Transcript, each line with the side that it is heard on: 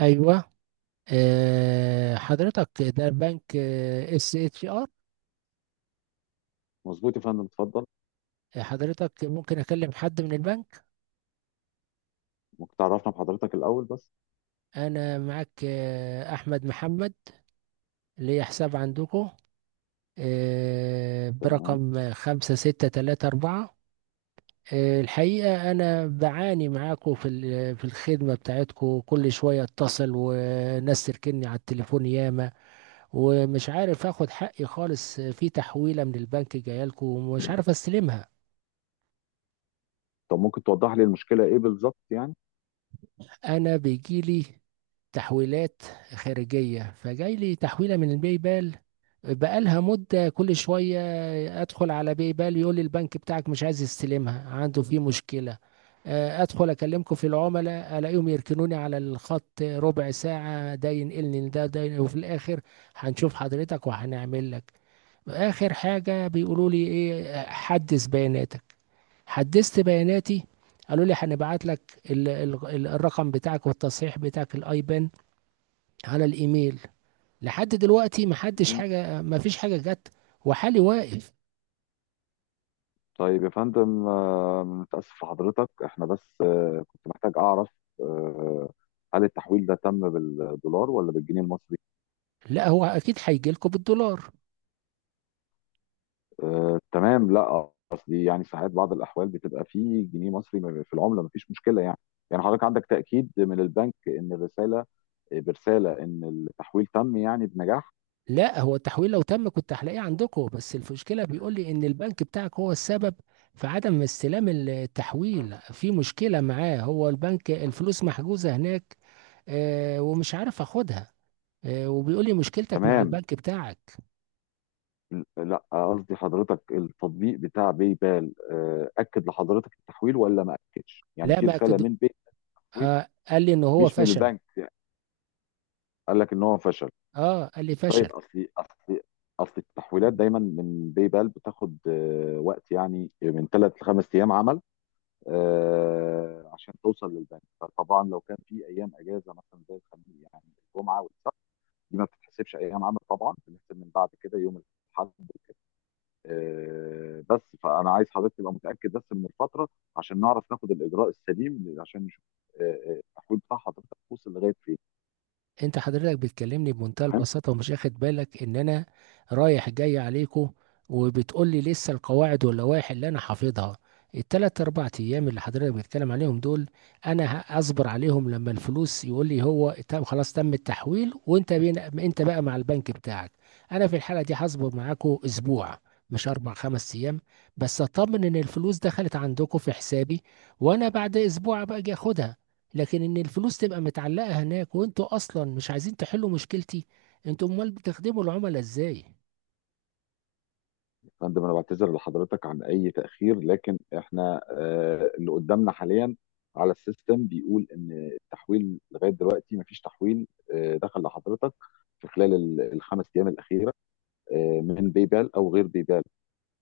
right: ايوه. حضرتك، ده البنك اس اتش ار.
left: مظبوط يا فندم، اتفضل.
right: حضرتك ممكن اكلم حد من البنك؟
left: ممكن تعرفنا بحضرتك الأول بس؟
right: انا معاك. احمد محمد، ليا حساب عندكم،
left: تمام.
right: برقم 5634. الحقيقة أنا بعاني معاكم في الخدمة بتاعتكم، كل شوية أتصل وناس تركني على التليفون ياما، ومش عارف آخد حقي خالص في تحويلة من البنك جاية لكم ومش عارف أستلمها.
left: طب ممكن توضح لي المشكلة إيه بالظبط يعني؟
right: انا بيجيلي تحويلات خارجية، فجاي لي تحويلة من الباي بال بقالها مدة. كل شوية أدخل على باي بال يقول لي البنك بتاعك مش عايز يستلمها، عنده فيه مشكلة. أدخل أكلمكم في العملاء ألاقيهم يركنوني على الخط 1/4 ساعة، ده ينقلني ده ده، وفي الآخر هنشوف حضرتك وهنعمل لك. آخر حاجة بيقولوا لي إيه؟ حدث بياناتك. حدثت بياناتي. قالوا لي هنبعت لك الرقم بتاعك والتصحيح بتاعك الايبان على الايميل. لحد دلوقتي ما حدش
left: مم.
right: حاجه، ما فيش حاجه جت، وحالي واقف.
left: طيب يا فندم، متأسف في حضرتك. إحنا بس كنت محتاج أعرف آه، هل التحويل ده تم بالدولار ولا بالجنيه المصري؟
right: لا، هو اكيد هيجي لكم بالدولار.
left: تمام. لا قصدي يعني ساعات بعض الأحوال بتبقى فيه جنيه مصري في العملة، مفيش مشكلة يعني. يعني حضرتك عندك تأكيد من البنك إن الرسالة، برسالة إن التحويل تم يعني بنجاح؟
right: لا، هو التحويل لو تم كنت هلاقيه عندكم، بس المشكله بيقول لي ان البنك بتاعك هو السبب في عدم استلام التحويل، في مشكله معاه هو البنك، الفلوس محجوزه هناك ومش عارف اخدها، وبيقول لي مشكلتك مع
left: تمام.
right: البنك بتاعك.
left: لا قصدي حضرتك، التطبيق بتاع باي بال اكد لحضرتك التحويل ولا ما اكدش؟ يعني
right: لا،
left: في
right: ما.
left: رساله من باي بال،
right: آه، قال لي ان هو
left: مش من
right: فشل.
left: البنك. قال لك ان هو فشل؟
right: اه قال لي فشل.
left: طيب، اصل التحويلات دايما من باي بال بتاخد وقت يعني من ثلاث لخمس ايام عمل، عشان توصل للبنك. فطبعا لو كان في ايام اجازه مثلا زي الخميس، يعني الجمعه والسبت، دي ما بتتحسبش ايام عمل. طبعا بنحسب من بعد كده يوم الاحد. بس فانا عايز حضرتك تبقى متاكد بس من الفتره، عشان نعرف ناخد الاجراء السليم، عشان نشوف آه، التحويل بتاع حضرتك وصل لغايه فين.
right: انت حضرتك بتكلمني بمنتهى
left: تمام
right: البساطه ومش واخد بالك ان انا رايح جاي عليكم، وبتقول لي لسه القواعد واللوائح اللي انا حافظها. التلات اربع ايام اللي حضرتك بتتكلم عليهم دول، انا هصبر عليهم لما الفلوس يقول لي هو تم خلاص، تم التحويل وانت بين، انت بقى مع البنك بتاعك. انا في الحاله دي هصبر معاكم اسبوع، مش اربع خمس ايام، بس اطمن ان الفلوس دخلت عندكم في حسابي، وانا بعد اسبوع ابقى اجي اخدها. لكن ان الفلوس تبقى متعلقه هناك وانتوا اصلا مش عايزين تحلوا مشكلتي، انتوا امال بتخدموا العملاء ازاي؟
left: يا فندم، انا بعتذر لحضرتك عن اي تاخير، لكن احنا اللي قدامنا حاليا على السيستم بيقول ان التحويل لغايه دلوقتي مفيش تحويل دخل لحضرتك في خلال الخمس ايام الاخيره، من باي بال او غير باي بال.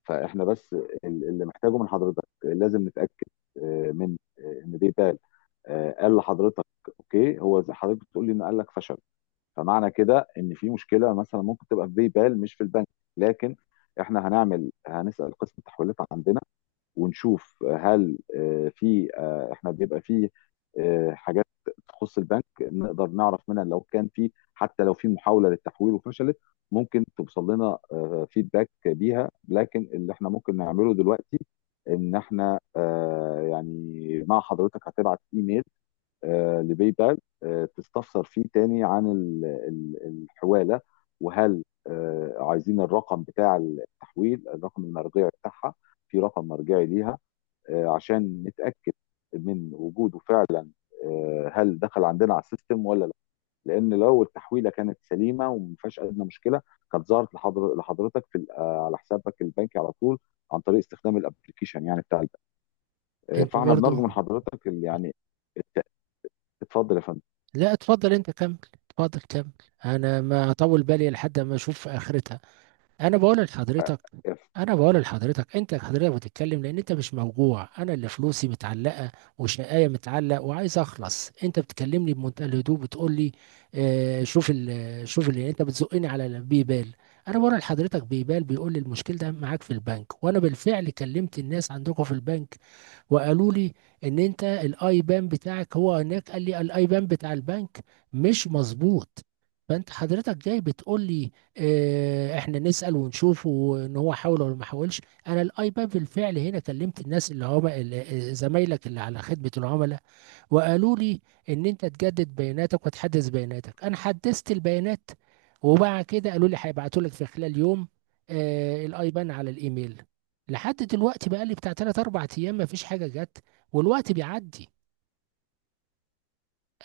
left: فاحنا بس اللي محتاجه من حضرتك لازم نتاكد من ان بيتقال قال لحضرتك. اوكي، هو زي حضرتك بتقول لي انه قال لك فشل، فمعنى كده ان في مشكله مثلا ممكن تبقى في بيبال، مش في البنك. لكن احنا هنسال قسم التحويلات عندنا ونشوف هل في احنا بيبقى في حاجات تخص البنك، نقدر نعرف منها لو كان في، حتى لو في محاولة للتحويل وفشلت ممكن توصل لنا فيدباك بيها. لكن اللي احنا ممكن نعمله دلوقتي ان احنا يعني مع حضرتك هتبعت ايميل لباي بال تستفسر فيه تاني عن الحوالة. وهل عايزين الرقم بتاع التحويل، الرقم المرجعي بتاعها، في رقم مرجعي ليها عشان نتاكد من وجوده فعلا، هل دخل عندنا على السيستم ولا لا. لان لو التحويله كانت سليمه وما فيهاش ادنى مشكله، كانت ظهرت لحضرتك في على حسابك البنكي على طول، عن طريق استخدام الابلكيشن يعني بتاع البنك.
right: انت
left: فاحنا
right: برضو.
left: بنرجو من حضرتك يعني الت- اتفضل يا فندم.
right: لا، اتفضل انت كمل، اتفضل كمل. انا ما اطول بالي لحد ما اشوف اخرتها. انا بقول لحضرتك، انا بقول لحضرتك، انت حضرتك بتتكلم لان انت مش موجوع، انا اللي فلوسي متعلقه وشقايه متعلق وعايز اخلص. انت بتكلمني بمنتهى الهدوء بتقول لي آه، شوف اللي انت بتزقني على بيبال. انا بقول لحضرتك، بيبال بيقول لي المشكله ده معاك في البنك، وانا بالفعل كلمت الناس عندكم في البنك وقالوا لي ان انت الاي بان بتاعك، هو هناك قال لي الاي بان بتاع البنك مش مظبوط. فانت حضرتك جاي بتقول لي اه احنا نسأل ونشوف ان هو حاول ولا ما حاولش. انا الاي بان بالفعل هنا، كلمت الناس اللي هم زمايلك اللي على خدمة العملاء، وقالوا لي ان انت تجدد بياناتك وتحدث بياناتك. انا حدثت البيانات، وبعد كده قالوا لي هيبعتوا لك في خلال يوم، آه، الايبان على الايميل. لحد دلوقتي بقى لي بتاع 3 4 ايام ما فيش حاجه جت، والوقت بيعدي،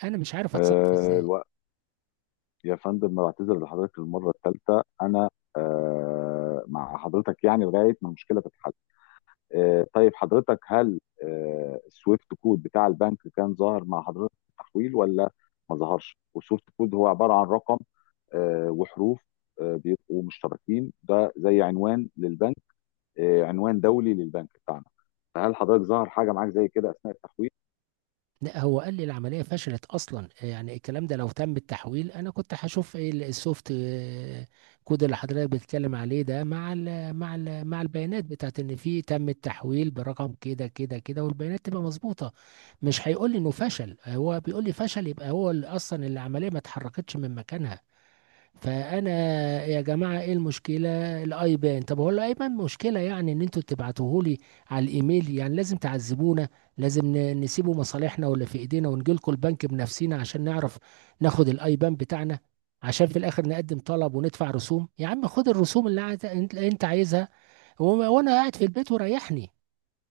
right: انا مش عارف اتصرف ازاي.
left: الوقت يا فندم، بعتذر لحضرتك المره الثالثه. انا مع حضرتك يعني لغايه ما المشكله تتحل. طيب حضرتك، هل السويفت كود بتاع البنك كان ظاهر مع حضرتك في التحويل ولا ما ظهرش؟ والسويفت كود هو عبارة عن رقم وحروف بيبقوا مشتركين، ده زي عنوان للبنك، عنوان دولي للبنك بتاعنا. فهل حضرتك ظهر حاجة معاك زي كده أثناء التحويل؟
right: لا، هو قال لي العملية فشلت أصلا. يعني الكلام ده لو تم التحويل أنا كنت هشوف إيه السوفت كود اللي حضرتك بتتكلم عليه ده مع البيانات بتاعت إن في تم التحويل برقم كده كده كده والبيانات تبقى مظبوطة. مش هيقول لي إنه فشل. هو بيقول لي فشل، يبقى هو اللي أصلا العملية ما اتحركتش من مكانها. فانا، يا جماعه ايه المشكله الايبان؟ طب هو الايبان مشكله يعني ان انتوا تبعتوه لي على الايميل؟ يعني لازم تعذبونا؟ لازم نسيبوا مصالحنا ولا في ايدينا ونجي لكم البنك بنفسنا عشان نعرف ناخد الايبان بتاعنا؟ عشان في الاخر نقدم طلب وندفع رسوم. يا عم خد الرسوم اللي انت عايزها، و- وانا قاعد في البيت وريحني.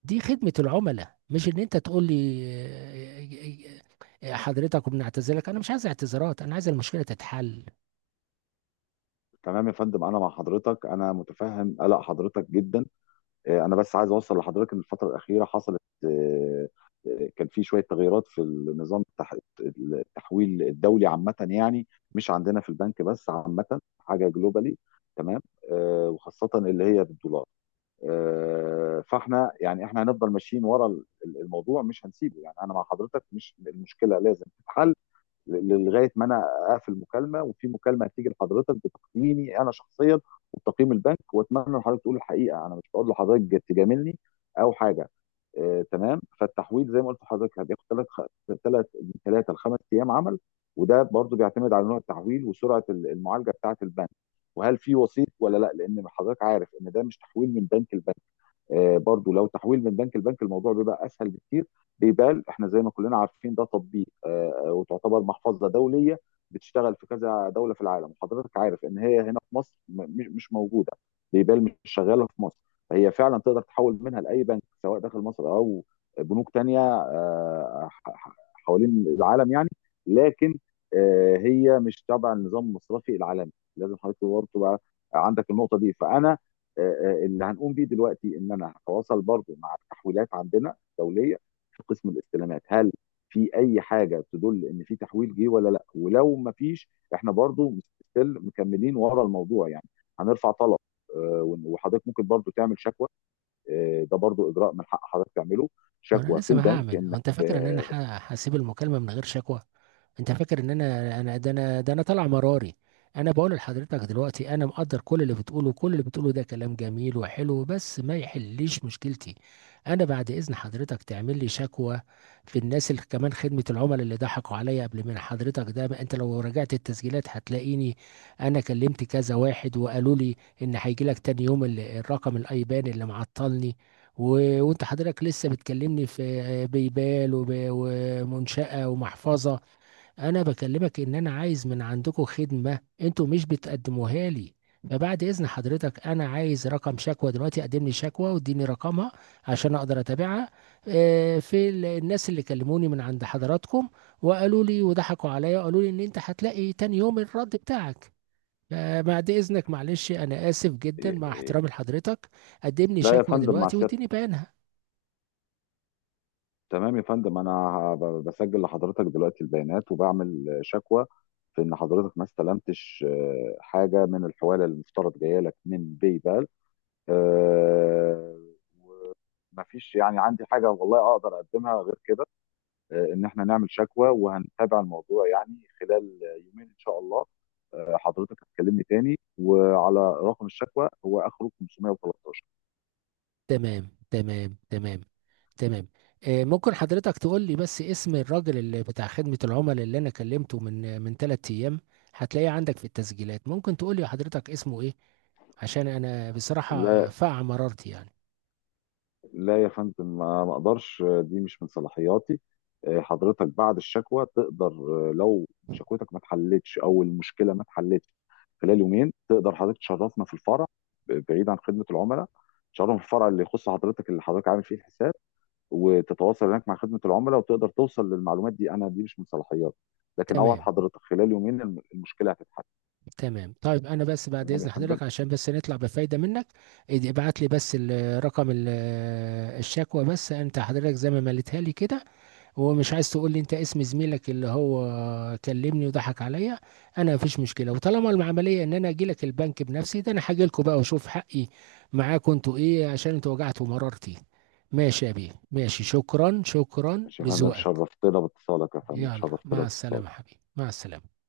right: دي خدمه العملاء مش ان انت تقول لي حضرتك وبنعتذرك. انا مش عايز اعتذارات، انا عايز المشكله تتحل.
left: تمام يا فندم، أنا مع حضرتك. أنا متفهم قلق حضرتك جدا. انا بس عايز اوصل لحضرتك ان الفتره الاخيره حصلت آه، كان في شويه تغييرات في النظام التحويل الدولي عامه يعني، مش عندنا في البنك بس، عامه حاجه جلوبالي. تمام. وخاصه اللي هي بالدولار. فاحنا يعني احنا هنفضل ماشيين ورا الموضوع، مش هنسيبه يعني. انا مع حضرتك، مش المشكله لازم تتحل لغايه ما انا اقفل مكالمه، وفي مكالمه هتيجي لحضرتك بتقييمي انا شخصيا وبتقييم البنك. واتمنى ان حضرتك تقول الحقيقه، انا مش بقول لحضرتك تجاملني او حاجه. تمام. فالتحويل زي ما قلت لحضرتك هتاخد ثلاث ثلاث من ثلاثه لخمس ايام عمل. وده برضو بيعتمد على نوع التحويل وسرعه المعالجه بتاعه البنك، وهل في وسيط ولا لا، لان حضرتك عارف ان ده مش تحويل من بنك لبنك. برضو لو تحويل من بنك لبنك، الموضوع بيبقى اسهل بكتير. بيبال احنا زي ما كلنا عارفين ده تطبيق وتعتبر محفظه دوليه، بتشتغل في كذا دوله في العالم. وحضرتك عارف ان هي هنا في مصر مش مش موجوده. بيبال مش شغاله في مصر. فهي فعلا تقدر تحول منها لاي بنك، سواء داخل مصر او بنوك تانية حوالين العالم يعني. لكن هي مش تبع النظام المصرفي العالمي، لازم حضرتك برضه تبقى عندك النقطه دي. فانا آه، اللي هنقوم بيه دلوقتي ان انا هتواصل برضو مع التحويلات عندنا الدوليه في قسم الاستلامات، هل في اي حاجه تدل ان في تحويل جه ولا لا. ولو ما فيش، احنا برضو ستيل مكملين ورا الموضوع يعني، هنرفع طلب. وحضرتك ممكن برضو تعمل شكوى. ده برضو اجراء من حق حضرتك تعمله،
right: وانا
left: شكوى في
right: لسه ما انا لازم
left: البنك،
right: هعمل؟ هو
left: انك
right: انت فاكر ان انا
left: آه،
right: هسيب المكالمة من غير شكوى؟ انت فاكر ان انا ده انا ده انا طالع مراري. انا بقول لحضرتك دلوقتي، انا مقدر كل اللي بتقوله، كل اللي بتقوله ده كلام جميل وحلو بس ما يحليش مشكلتي. انا بعد اذن حضرتك تعمل لي شكوى في الناس اللي كمان خدمة العملاء اللي ضحكوا عليا قبل من حضرتك ده، ما انت لو راجعت التسجيلات هتلاقيني. انا كلمت كذا واحد وقالوا لي ان هيجي لك تاني يوم الرقم الايبان اللي معطلني، و... وانت حضرتك لسه بتكلمني في بيبال ومنشأة ومحفظة. انا بكلمك ان انا عايز من عندكم خدمة انتوا مش بتقدموها لي. فبعد اذن حضرتك، انا عايز رقم شكوى دلوقتي. قدم لي شكوى واديني رقمها عشان اقدر اتابعها. في الناس اللي كلموني من عند حضراتكم وقالوا لي وضحكوا عليا وقالوا لي ان انت هتلاقي تاني يوم الرد بتاعك. فبعد اذنك معلش انا اسف جدا
left: آه،
right: مع
left: آه،
right: احترامي لحضرتك، قدم لي
left: لا يا
right: شكوى
left: فندم، مع
right: دلوقتي
left: سيادة.
right: واديني بيانها.
left: تمام يا فندم، انا بسجل لحضرتك دلوقتي البيانات وبعمل شكوى في ان حضرتك ما استلمتش حاجه من الحواله اللي المفترض جايه لك من باي بال. ما فيش يعني عندي حاجه والله اقدر اقدمها غير كده، ان احنا نعمل شكوى. وهنتابع الموضوع يعني خلال يومين ان شاء الله. حضرتك هتكلمني تاني، وعلى رقم الشكوى، هو اخره 513.
right: تمام، تمام، تمام، تمام. ممكن حضرتك تقول لي بس اسم الراجل اللي بتاع خدمة العملاء اللي انا كلمته من 3 ايام؟ هتلاقيه عندك في التسجيلات. ممكن تقول لي حضرتك اسمه ايه؟ عشان انا بصراحة فاع مرارتي يعني.
left: لا يا فندم، ما اقدرش، دي مش من صلاحياتي. حضرتك بعد الشكوى تقدر، لو شكوتك ما اتحلتش او المشكله ما اتحلتش خلال يومين، تقدر حضرتك تشرفنا في الفرع، بعيد عن خدمه العملاء. تشرفنا في الفرع اللي يخص حضرتك، اللي حضرتك عامل فيه الحساب، وتتواصل هناك مع خدمه العملاء وتقدر توصل للمعلومات دي. انا دي مش من صلاحياتي، لكن اوعد
right: تمام،
left: حضرتك خلال يومين المشكله هتتحل.
right: تمام. طيب انا بس بعد
left: تمام يا
right: اذن
left: فندم.
right: حضرتك، عشان بس نطلع بفايدة منك، ابعت لي بس رقم الشكوى بس، انت حضرتك زي ما مليتها لي كده. هو مش عايز تقول لي انت اسم زميلك اللي هو كلمني وضحك عليا. انا مفيش مشكله، وطالما العمليه ان انا اجي لك البنك بنفسي، ده انا هاجي لكم بقى واشوف حقي معاكم انتوا ايه، عشان انتوا وجعتوا مرارتي. ماشي يا بيه ماشي، شكرا، شكرا
left: ماشي يا فندم،
right: لذوقك.
left: شرفتنا باتصالك يا فندم،
right: يلا
left: شرفتنا
right: مع السلامه
left: باتصالك.
right: حبيبي، مع السلامه.